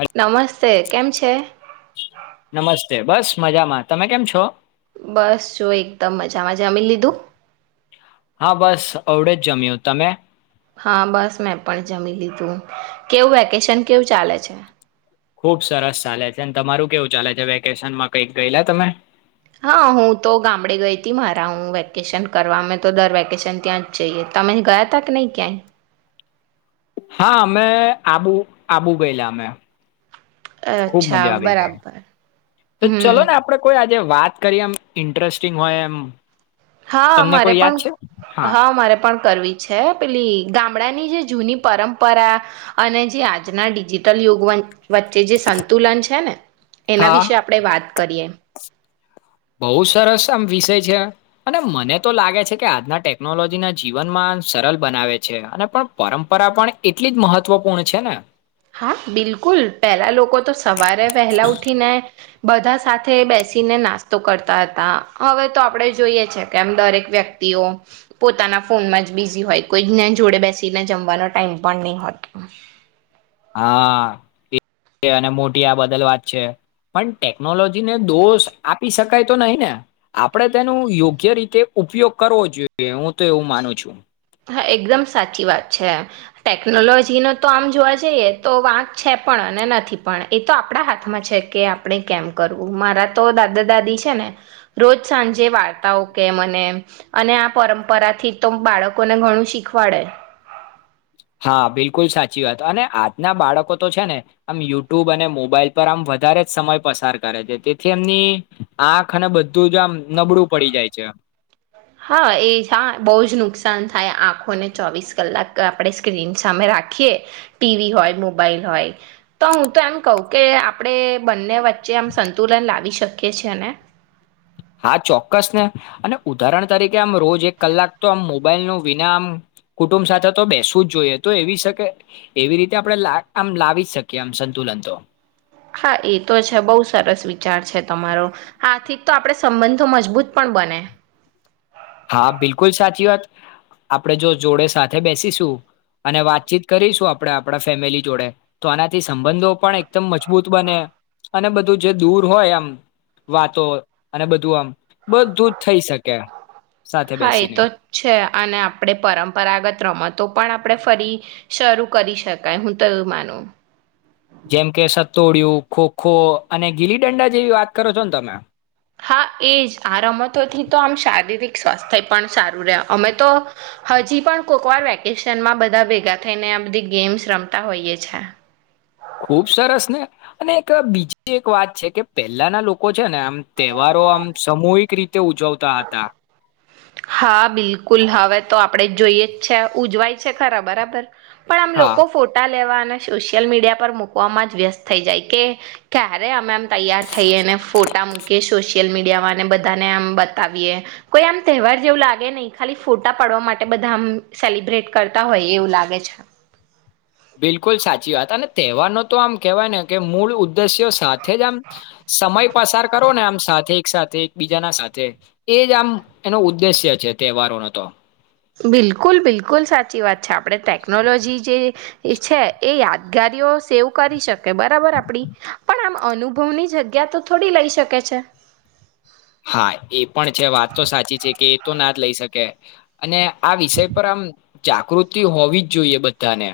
હલ નમસ્તે કેમ છે. નમસ્તે બસ મજામાં તમે કેમ છો. બસ જો એકદમ મજામાં જમી લીધું. હા બસ અવડે જ જમ્યું તમે. હા બસ મેં પણ જમી લીધું કેવું વેકેશન કેવું ચાલે છે. ખુબ સરસ ચાલે છે અને તમારું કેવું ચાલે છે વેકેશનમાં કઈક ગયેલા તમે. હા હું તો ગામડે ગઈ તી મારા હું વેકેશન કરવામે તો દર વેકેશન ત્યાં જ જઈએ તમે ગયા તા કે નહી ક્યાંય. હા અમે આબુ આબુ ગયેલા અમે. ખુબ અચ્છા મજા આવી ગઈ બરાબર તો ચલો હમ ને આપડે કોઈજ જો વાત કરી એમ ઇન્ટરેસ્ટિંગ હોય એમ. હા તમને મારે કોઈ યાદ પણ છે હા મારે પણ કરવી છે પેલી ગામડાની જે જૂની પરંપરા અને જે આજના ડિજિટલ યુગ વન વચ્ચે જે સંતુલન છે ને એના હા વિશે આપણે વાત કરીએ એમ. બહું સરસ આમ વિષય છે અને મને તો લાગે છે કે આજના ટેકનોલોજીના જીવનમાં સરળ બનાવે છે અને પણ પરમ્પરા પણ એટલી જ મહત્વપૂર્ણ છે ને. હા બિલકુલ પેલા લોકો તો સવારે વહેલા ઉઠીને. બધા સાથે બેસીને નાસ્તો કરતા હતા હવે તો આપણે જોઈએ છે કે આમ દરેક વ્યક્તિઓ પોતાના ફોનમાં જ બિઝી હોય કોઈ જઞ જોડે બેસીને જમવાનો ટાઈમ પણ નઈ હોય હા એ અને મોટી આ બદલ વાત છે પણ ટેકનોલોજીને દોષ આપી શકાય તો નહી ને આપણેે તેનું યોગ્ય રીતે ઉપયોગ કરવો જોઈએ હું તો એવું માનું છું. હા એકદમ સાચી વાત છે ટેકનોલોજી ન તો આમ જોવા જઈએ તો વાંક છે પણ અને નથી પણ એ તો આપણા હાથમાં છે કે આપણે કેમ કરવું મારા તો દાદા દાદી છે ને રોજ સાંજે વાર્તાઓ કેમ અને અને આ પરંપરાથી તો બાળક લોકોને ઘણું શીખવાડે હા બિલકુલ સાચી વાત અને આજના બાળકો તો છે ને આમ યુટ્યુબ અને મોબાઈલ પર આમ વધારે જ સમય પસાર કરે છે તેથી એમની આંખ અને બધું જ આમ નબળું પડી જાય છે. હા એ હા બહુ જ નુકસાન થાય આંખોને ચોવીસ કલાક આપણે સ્ક્રીન સામે રાખીએ ટીવી હોય મોબાઈલ હોય તો હું તો એમ કહું કે આપણે બંને વચ્ચે આમ સંતુલન લાવી શકીએ છેીએ ને. હા ચોક્કસ ને અને ઉદાહરણ તરીકે આમ રોજ એક કલાક તો આમ મોબાઈલનું વિના આમ કુટુંબ સાથે તો બેસવું જ જોઈએ તો એવી શકે એવી રીતે આપણે આમ લાવી જ શકીએ આમ સંતુલન તો. હા એ તો છે બહુ સરસ વિચાર છે તમારો હા થીક તો આપણે સંબંધો મજબૂત પણ બને. હા બિલકુલ સાચી વાત આપણેે જો જોડે સાથે બેસીશું અને વાતચીત કરીશું આપણે આપણા ફેમિલી જોડે તો આનાથી સંબંધો પણ એકદમ મજબૂત બને અને બધું જે દૂર હોય આમ વાતો અને બધું આમ બધુ જ થઈ શકે. સાથે હા, એ બેસીને તો છે અને આપણે પરંપરાગત રમતો પણ આપણે ફરી શરૂ કરી શકાય હું તો એવું માનું જેમ કે સતોડિયુ, ખોખો અને ગીલીડંડા જેવી વાત કરો છો ને તમે હા, એજ આ રમતોથી તો આમ શારીરિક સ્વાસ્થ્ય પણ સારું રહે અમે તો હજી પણ કોક વાર વેકેશનમાં બધા ભેગા થઈને આ બધી ગેમ્સ રમતા હોઈએ છે ખુબ સરસ ને અને એક બીજી એક વાત છે કે પહેલાના લોકો છે ને આમ તહેવારો આમ સામૂહિક રીતે ઉજવતા હતા હા, બિલકુલ હવે તો આપડે જોઈએ જ છે ઉજવાય ઉજવે છે ખરા બરાબર પણ આમ હા લોકો ફોટા લેવા સોશિયલ મીડિયા પર મૂકવામાં જ વ્યસ્ત થઈ જાય કે ક્યારે અમે એમ તૈયાર થઈએ ને ફોટા મૂકીએ સોશિયલ મીડિયા ને બધાને એમ બતાવીયેએ કોઈ આમ તહેવાર જેવું લાગે નહી ખાલી ફોટા પાડવા માટે બધા આમ સેલિબ્રેટ કરતા હોય એવું લાગે છે બિલકુલ સાચી વાત અને તહેવારનો તો આમ કેહેવાય ને કે મૂળ ઉદ્દેશ્યો સાથે જ આમ સમય પસાર કરો ને આમ સાથે એક સાથે એકબીજાના સાથે એ જ આમ એનો ઉદ્દેશ્ય છે તહેવારોનો તો બિલકુલ, બિલકુલ, સાચી વાત છે, આપડે ટેકનોલોજી જે છે એ, યાદ જગારીઓ સેવ કરી શકે બરાબર આપડી પણ આમ અનુભવની જગ્યા તો થોડી લઈ શકે છે હા, એ પણ છે વાત તો સાચી છે કે એ તો ના જ લઈ શકે અને આ વિષય પર આમ જાગૃતિ હોવી જ જોઈએ બધાને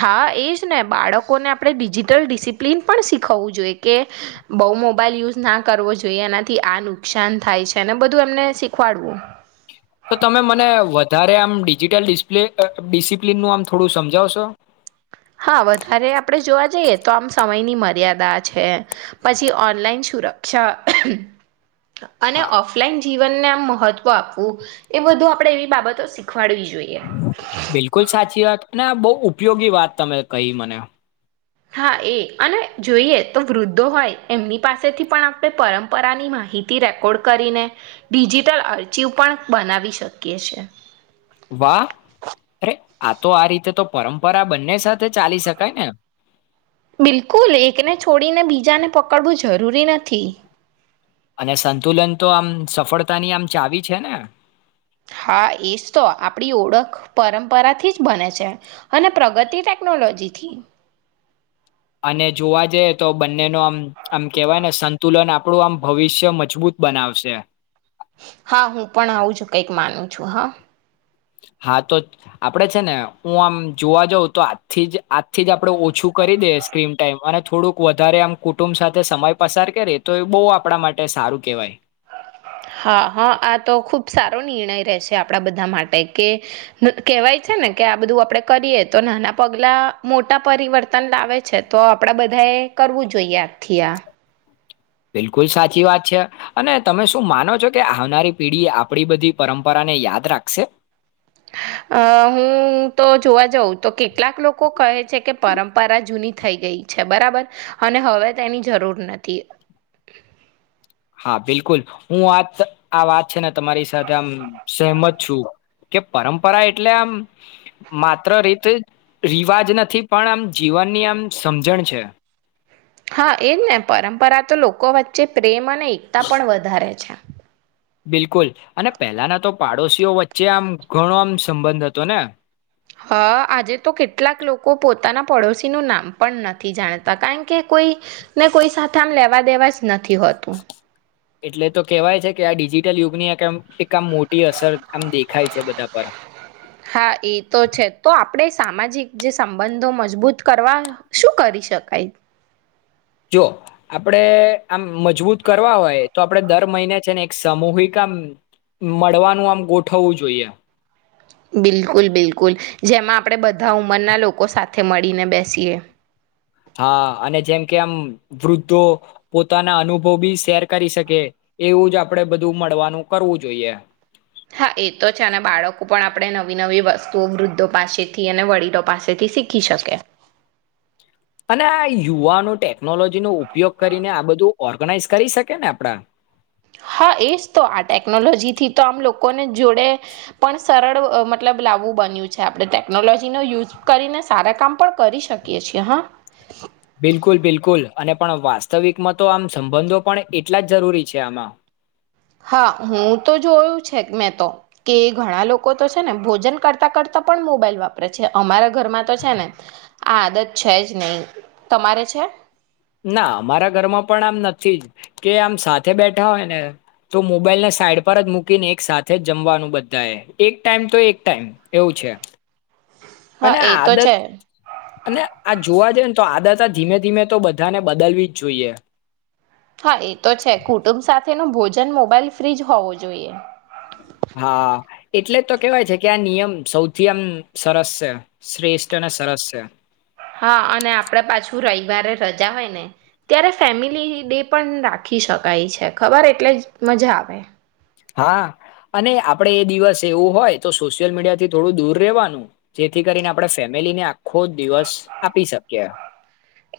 હા, એજ ને બાળકોને આપણે ડિજિટલ ડિસિપ્લિન પણ શીખવવું જોઈએ કે બહુ મોબાઈલ યુઝ ના કરવો જોઈએ એનાથી આ નુકસાન થાય છે, અને બધું એમને શીખવાડવું તો તમે મને વધારે આમ ડિજિટલિસ્પ્લે ડિસિપ્લનનું આમ થોડું સમજાવશો હા, વધારે આપણે જોવા જઈએ તો આમ સમયની મર્યાદા છે પછી ઓનલાઈન સુરક્ષા અને હા ઓફલાઈન જીવનને આમ મહત્વ આપવું એ બધું આપડે એવી બાબતો શીખ બિલકુલ સાચી વાત ના બહુ ઉપયોગી વાત તમે કહી મને. હા એ અને જોઈએ તો વૃદ્ધો હોય એમની પાસેથી પણ આપણે પરંપરાની માહિતી રેકોર્ડ કરીને ડિજિટલ અરચીવ પણ બનાવી શકીએ છે. વાહ અરે આ તો આ રીતે તો પરંપરા બંને સાથે ચાલી શકાય ને. બિલકુલ. એકને છોડીને બીજાને પકડવું જરૂરી નથી. અને સંતુલન તો આમ સફળતાની આમ ચાવી છે ને. હા એજ તો આપણી ઓળખ પરંપરાથી જ બને છે અને પ્રગતિ ટેકનોલોજીથી. અને જોવા જઈએ તો બંનેનો આમ આમ કેહેવાય ને સંતુલન આપણું આમ ભવિષ્ય મજબૂત બનાવશે. હા હું પણ આવું જ કંઈક માનું છું હા. હા તો આપડે છે ને હું આમ જોવા જઉં તો આથી જ આજથી જ આપડે ઓછું કરી દે સ્ક્રીન ટાઈમ અને થોડુંક વધારે આમ કુટુંબ સાથે સમય પસાર કરે તો એ બહ આપણા માટે સારું કેહેવાય. હા હા આ તો ખુબ સારો નિર્ણય રહેશે આપડા બધા માટે કે કેહેવાય છે ને કે આ બધું આપડણે કરીએ તો નાના પગલા મોટા પરિવર્તન લાવે છે તો આપડા બધા એ કરવું જોઈએ આજથી આ. બિલકુલ સાચી વાત છે. અને તમે શું માનો છો કે આવનારી પેઢી આપણી બધી પરંપરાને યાદ રાખશે. અ હું તો જોવા જઉં તો કેટલાક લોકો કહે છે કે પરંપરા જૂની થઈ ગઈ છે બરાબર અને હવે તેની જરૂર નથી હા બિલકુલ હું આ આ વાત છે ને તમારી સાથે આમ સહમત છું કે પરંપરા એટલે આમ માત્ર રીતે રિવાજ નથી પણ આમ જીવનની આમ સમજણ છે. હા એજ ને પરંપરા તો લોકો વચ્ચે પ્રેમ મને એકતા પણ વધારે છે. બિલકુલ અને પહેલાના તો પાડોશીઓ વચ્ચે આમ ઘણો આમ સંબંધ હતો ને. હા આજે તો કેટલાક લોકો પોતાના પડોશીનું નામ પણ નથી જાણતા કારણ કે કોઈ ને કોઈ સાથે આમ લેવા દેવા જ નથી. નથી હોતું. એટલે તો કેહેવાય છે કે આ ડિજિટલ યુગની આ કેટલીક આામ મોટી અસર આમ દેખાય છે બધા પર. હા એ તો છે તો આપણે સામાજિક જે સંબંધો મજબૂત કરવા શું કરી શકાય? જો આપણેે આમ મજબૂત કરવા હોય તો આપણે દર મહિને છે ને એક સામૂહિક આ મળવાનું આમ ગોઠવવું જોઈએ. બિલકુલ બિલકુલ જેમાં આપણે બધા ઉંમરના લોકો સાથે મળીને બેસીએ. હા અને જેમ કે આમ વૃદ્ધો પોતાના અનુભવ બી શેર કરી શકે એવું જ આપણેે બધું મળવાનું કરવું જોઈએ. હા એ તો છે અને બાળકો પણ આપણે નવી નવી વસ્તુઓ વૃદ્ધો પાસેથી અને વડીલો પાસેથી શીખી શકે. અને આ યુવાનો ટેકનોલોજીનો ઉપયોગ કરીને આ બધું ઓર્ગનાઈઝ કરી શકે ને આપડા હા એજ તો આ ટેકનોલોજીથી તો આમ લોકોને જોડે પણ સરળ મતલબ લાવવું બન્યું છે આપણે ટેકનોલોજીનો યુઝ કરીને સારા કામ પણ કરી શકીએ છીએ હા. બિલકુલ બિલકુલ અને પણ વાસ્તવિકમાં તો આમ સંબંધો પણ એટલા જ જરૂરી છે આમાં. હા હું તો જોયું મેં તો કે ઘણા લોકો તો છે ને ભોજન કરતા કરતા પણ મોબાઈલ વાપરે છે. અમારા ઘરમાં તો છે ને આ આદત છે જ નહી. તમારે છે? ના અમારા ઘરમાં પણ આમ નથી જ કે આમ સાથે બેઠા હોય ને તો મોબાઈલને સાઈડ પર જ મૂકીને એક સાથે જ જમવાનું બધા એ એક ટાઈમ તો એક ટાઈમ એવું છે. હા અને એ તો આદત છે અને આ જોવા જઈ તો આદાતા ધીમે ધીમે તો બધાને બદલવી જ જોઈએ. હા એ તો છે કુટુંબ સાથે તેનું ભોજન મોબાઈલ ફ્રી જ હોવું જોઈએ. હા એટલે તો કેવાય છે કે આ નિયમ સૌથી આમ સરસ છે શ્રેષ્ઠ અને સરસ છે. હા અને આપડ પાછું રવિવારે રજા હોય ને ત્યારે ફેમિલી ડે પણ રાખી શકાય છે ખબર એટલે જ મજા આવે. હા અને આપડે એ દિવસ એવું હોય તો સોશિયલ મીડિયાથી થોડું દૂર રહેવાનું. જેથી કરીને આપણેે ફેમિલીને આ ખોદ દિવસ આપી શકીયે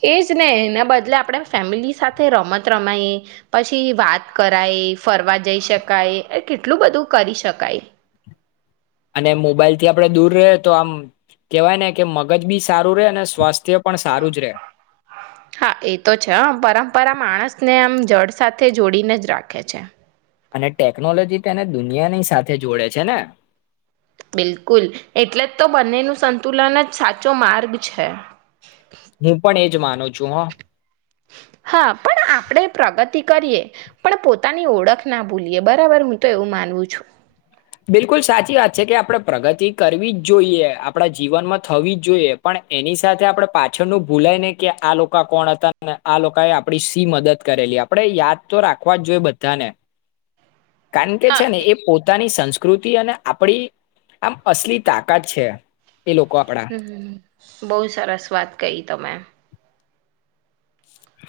એજ ને એના બદલે આપણે ફેમિલી સાથે રમત રમાઈયે પછી વાત કરાયે ફરવા જઈ શકાયે કેટલું બધું કરી શકાય અને મોબાઈલ થી આપણેે દૂર રયે તો આમ કેવાય ને કે મગજ બી સારું રહે અને સ્વાસ્થ્ય પણ સારું જ રે હા એ તો છે હં પરંપરા માણસને આમ જડ સાથે જોડીને જ રાખે છે અને ટેકનોલોજી તેને દુનિયાની સાથે જોડે છે ને બિલકુલ એટલે જ તો બંનેનું સંતુલન જ સાચો માર્ગ છે. હું પણ એ જ માનું છું હં તી કરીએ પણ પોતાની ઓળખ ના ભૂલીએ બરાબર હું તો એવું માનવું છું બિલકુલ સાચી વાત છે કે આપણે પ્રગતિ કરવી જ જોઈએ આપણા જીવનમાં થવી જ જોઈએ પણ એની સાથે આપણે પાછળનું ભૂલાય ને કે આ લોકો કોણ અતા ને આ લોકાએ આપણી સી મદદ કરેલી આપડે યાદ તો રાખવા જ જોઈએ બધાને કાન કે હા છે ને એ પોતાની સંસ્કૃતિ અને આપડી આમ અસલી તાકાત છે એ લોકો આપડા. હમ બઉ સરસ વાત કઈ તમે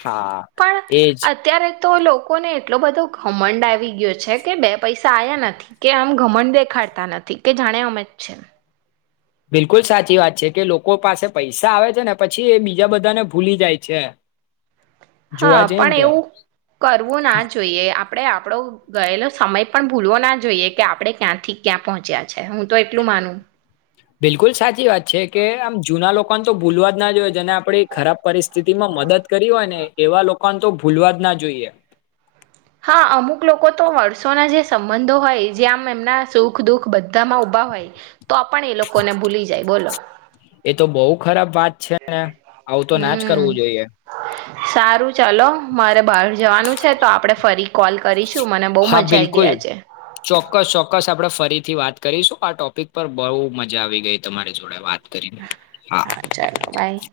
હા પણ એજ અત્યારે તો લોકોને એટલો બધો ઘમંડ આવી ગયો છે કે બે પૈસા આયા નથી કે આમ ઘમંડ દેખાડતા નથી કે જાણે અમે જ છે બિલકુલ સાચી વાત છે કે લોકો પાસે પૈસા આવે છે ને પછી એ બીજા બધાને ભૂલી જાય છે હા જોવા જઈએ ને પણ તો. એવું કરવું ના જોઈએ આપડે આ પડો ગયેલો સમય પણ ભૂલવો ના જોઈએ કે આપડે ક્યાંથી ક્યાં પહોંચ્યા છે હું તો એટલું માનું બિલકુલ સાચી વાત છે કે આમ જુના લોકોન તો ભૂલવા જ ના જોઈએ જેને આપડી ખરાબ પરિસ્થિતિમાં મદદ કરી હોય ને એવા લોકોન તો ભૂલવા જ ના જોઈએ. હા અમુક લોકો તો વર્ષોના જે સંબંધો હોય જે આમ એમના સુખ દુઃખ બધામાં ઊભા હોય તો પણ એ લોકો ને ભૂલી જાય બોલો એ તો બહુ ખરાબ વાત છે ને આવું તો ના જ હમ કરવું જોઈએ સારું ચલો મારે બાર જવાનું છે તો આપડે ફરી કોલ કરીશું મને બઉ મજા આઈ ગઈ આજે ક્કસ આપડે ફરીથી વાત કરીશું આ ટોપિક પર બઊ મજા આવી ગઈ તમારી જોડે વાત હા ચાલો બાય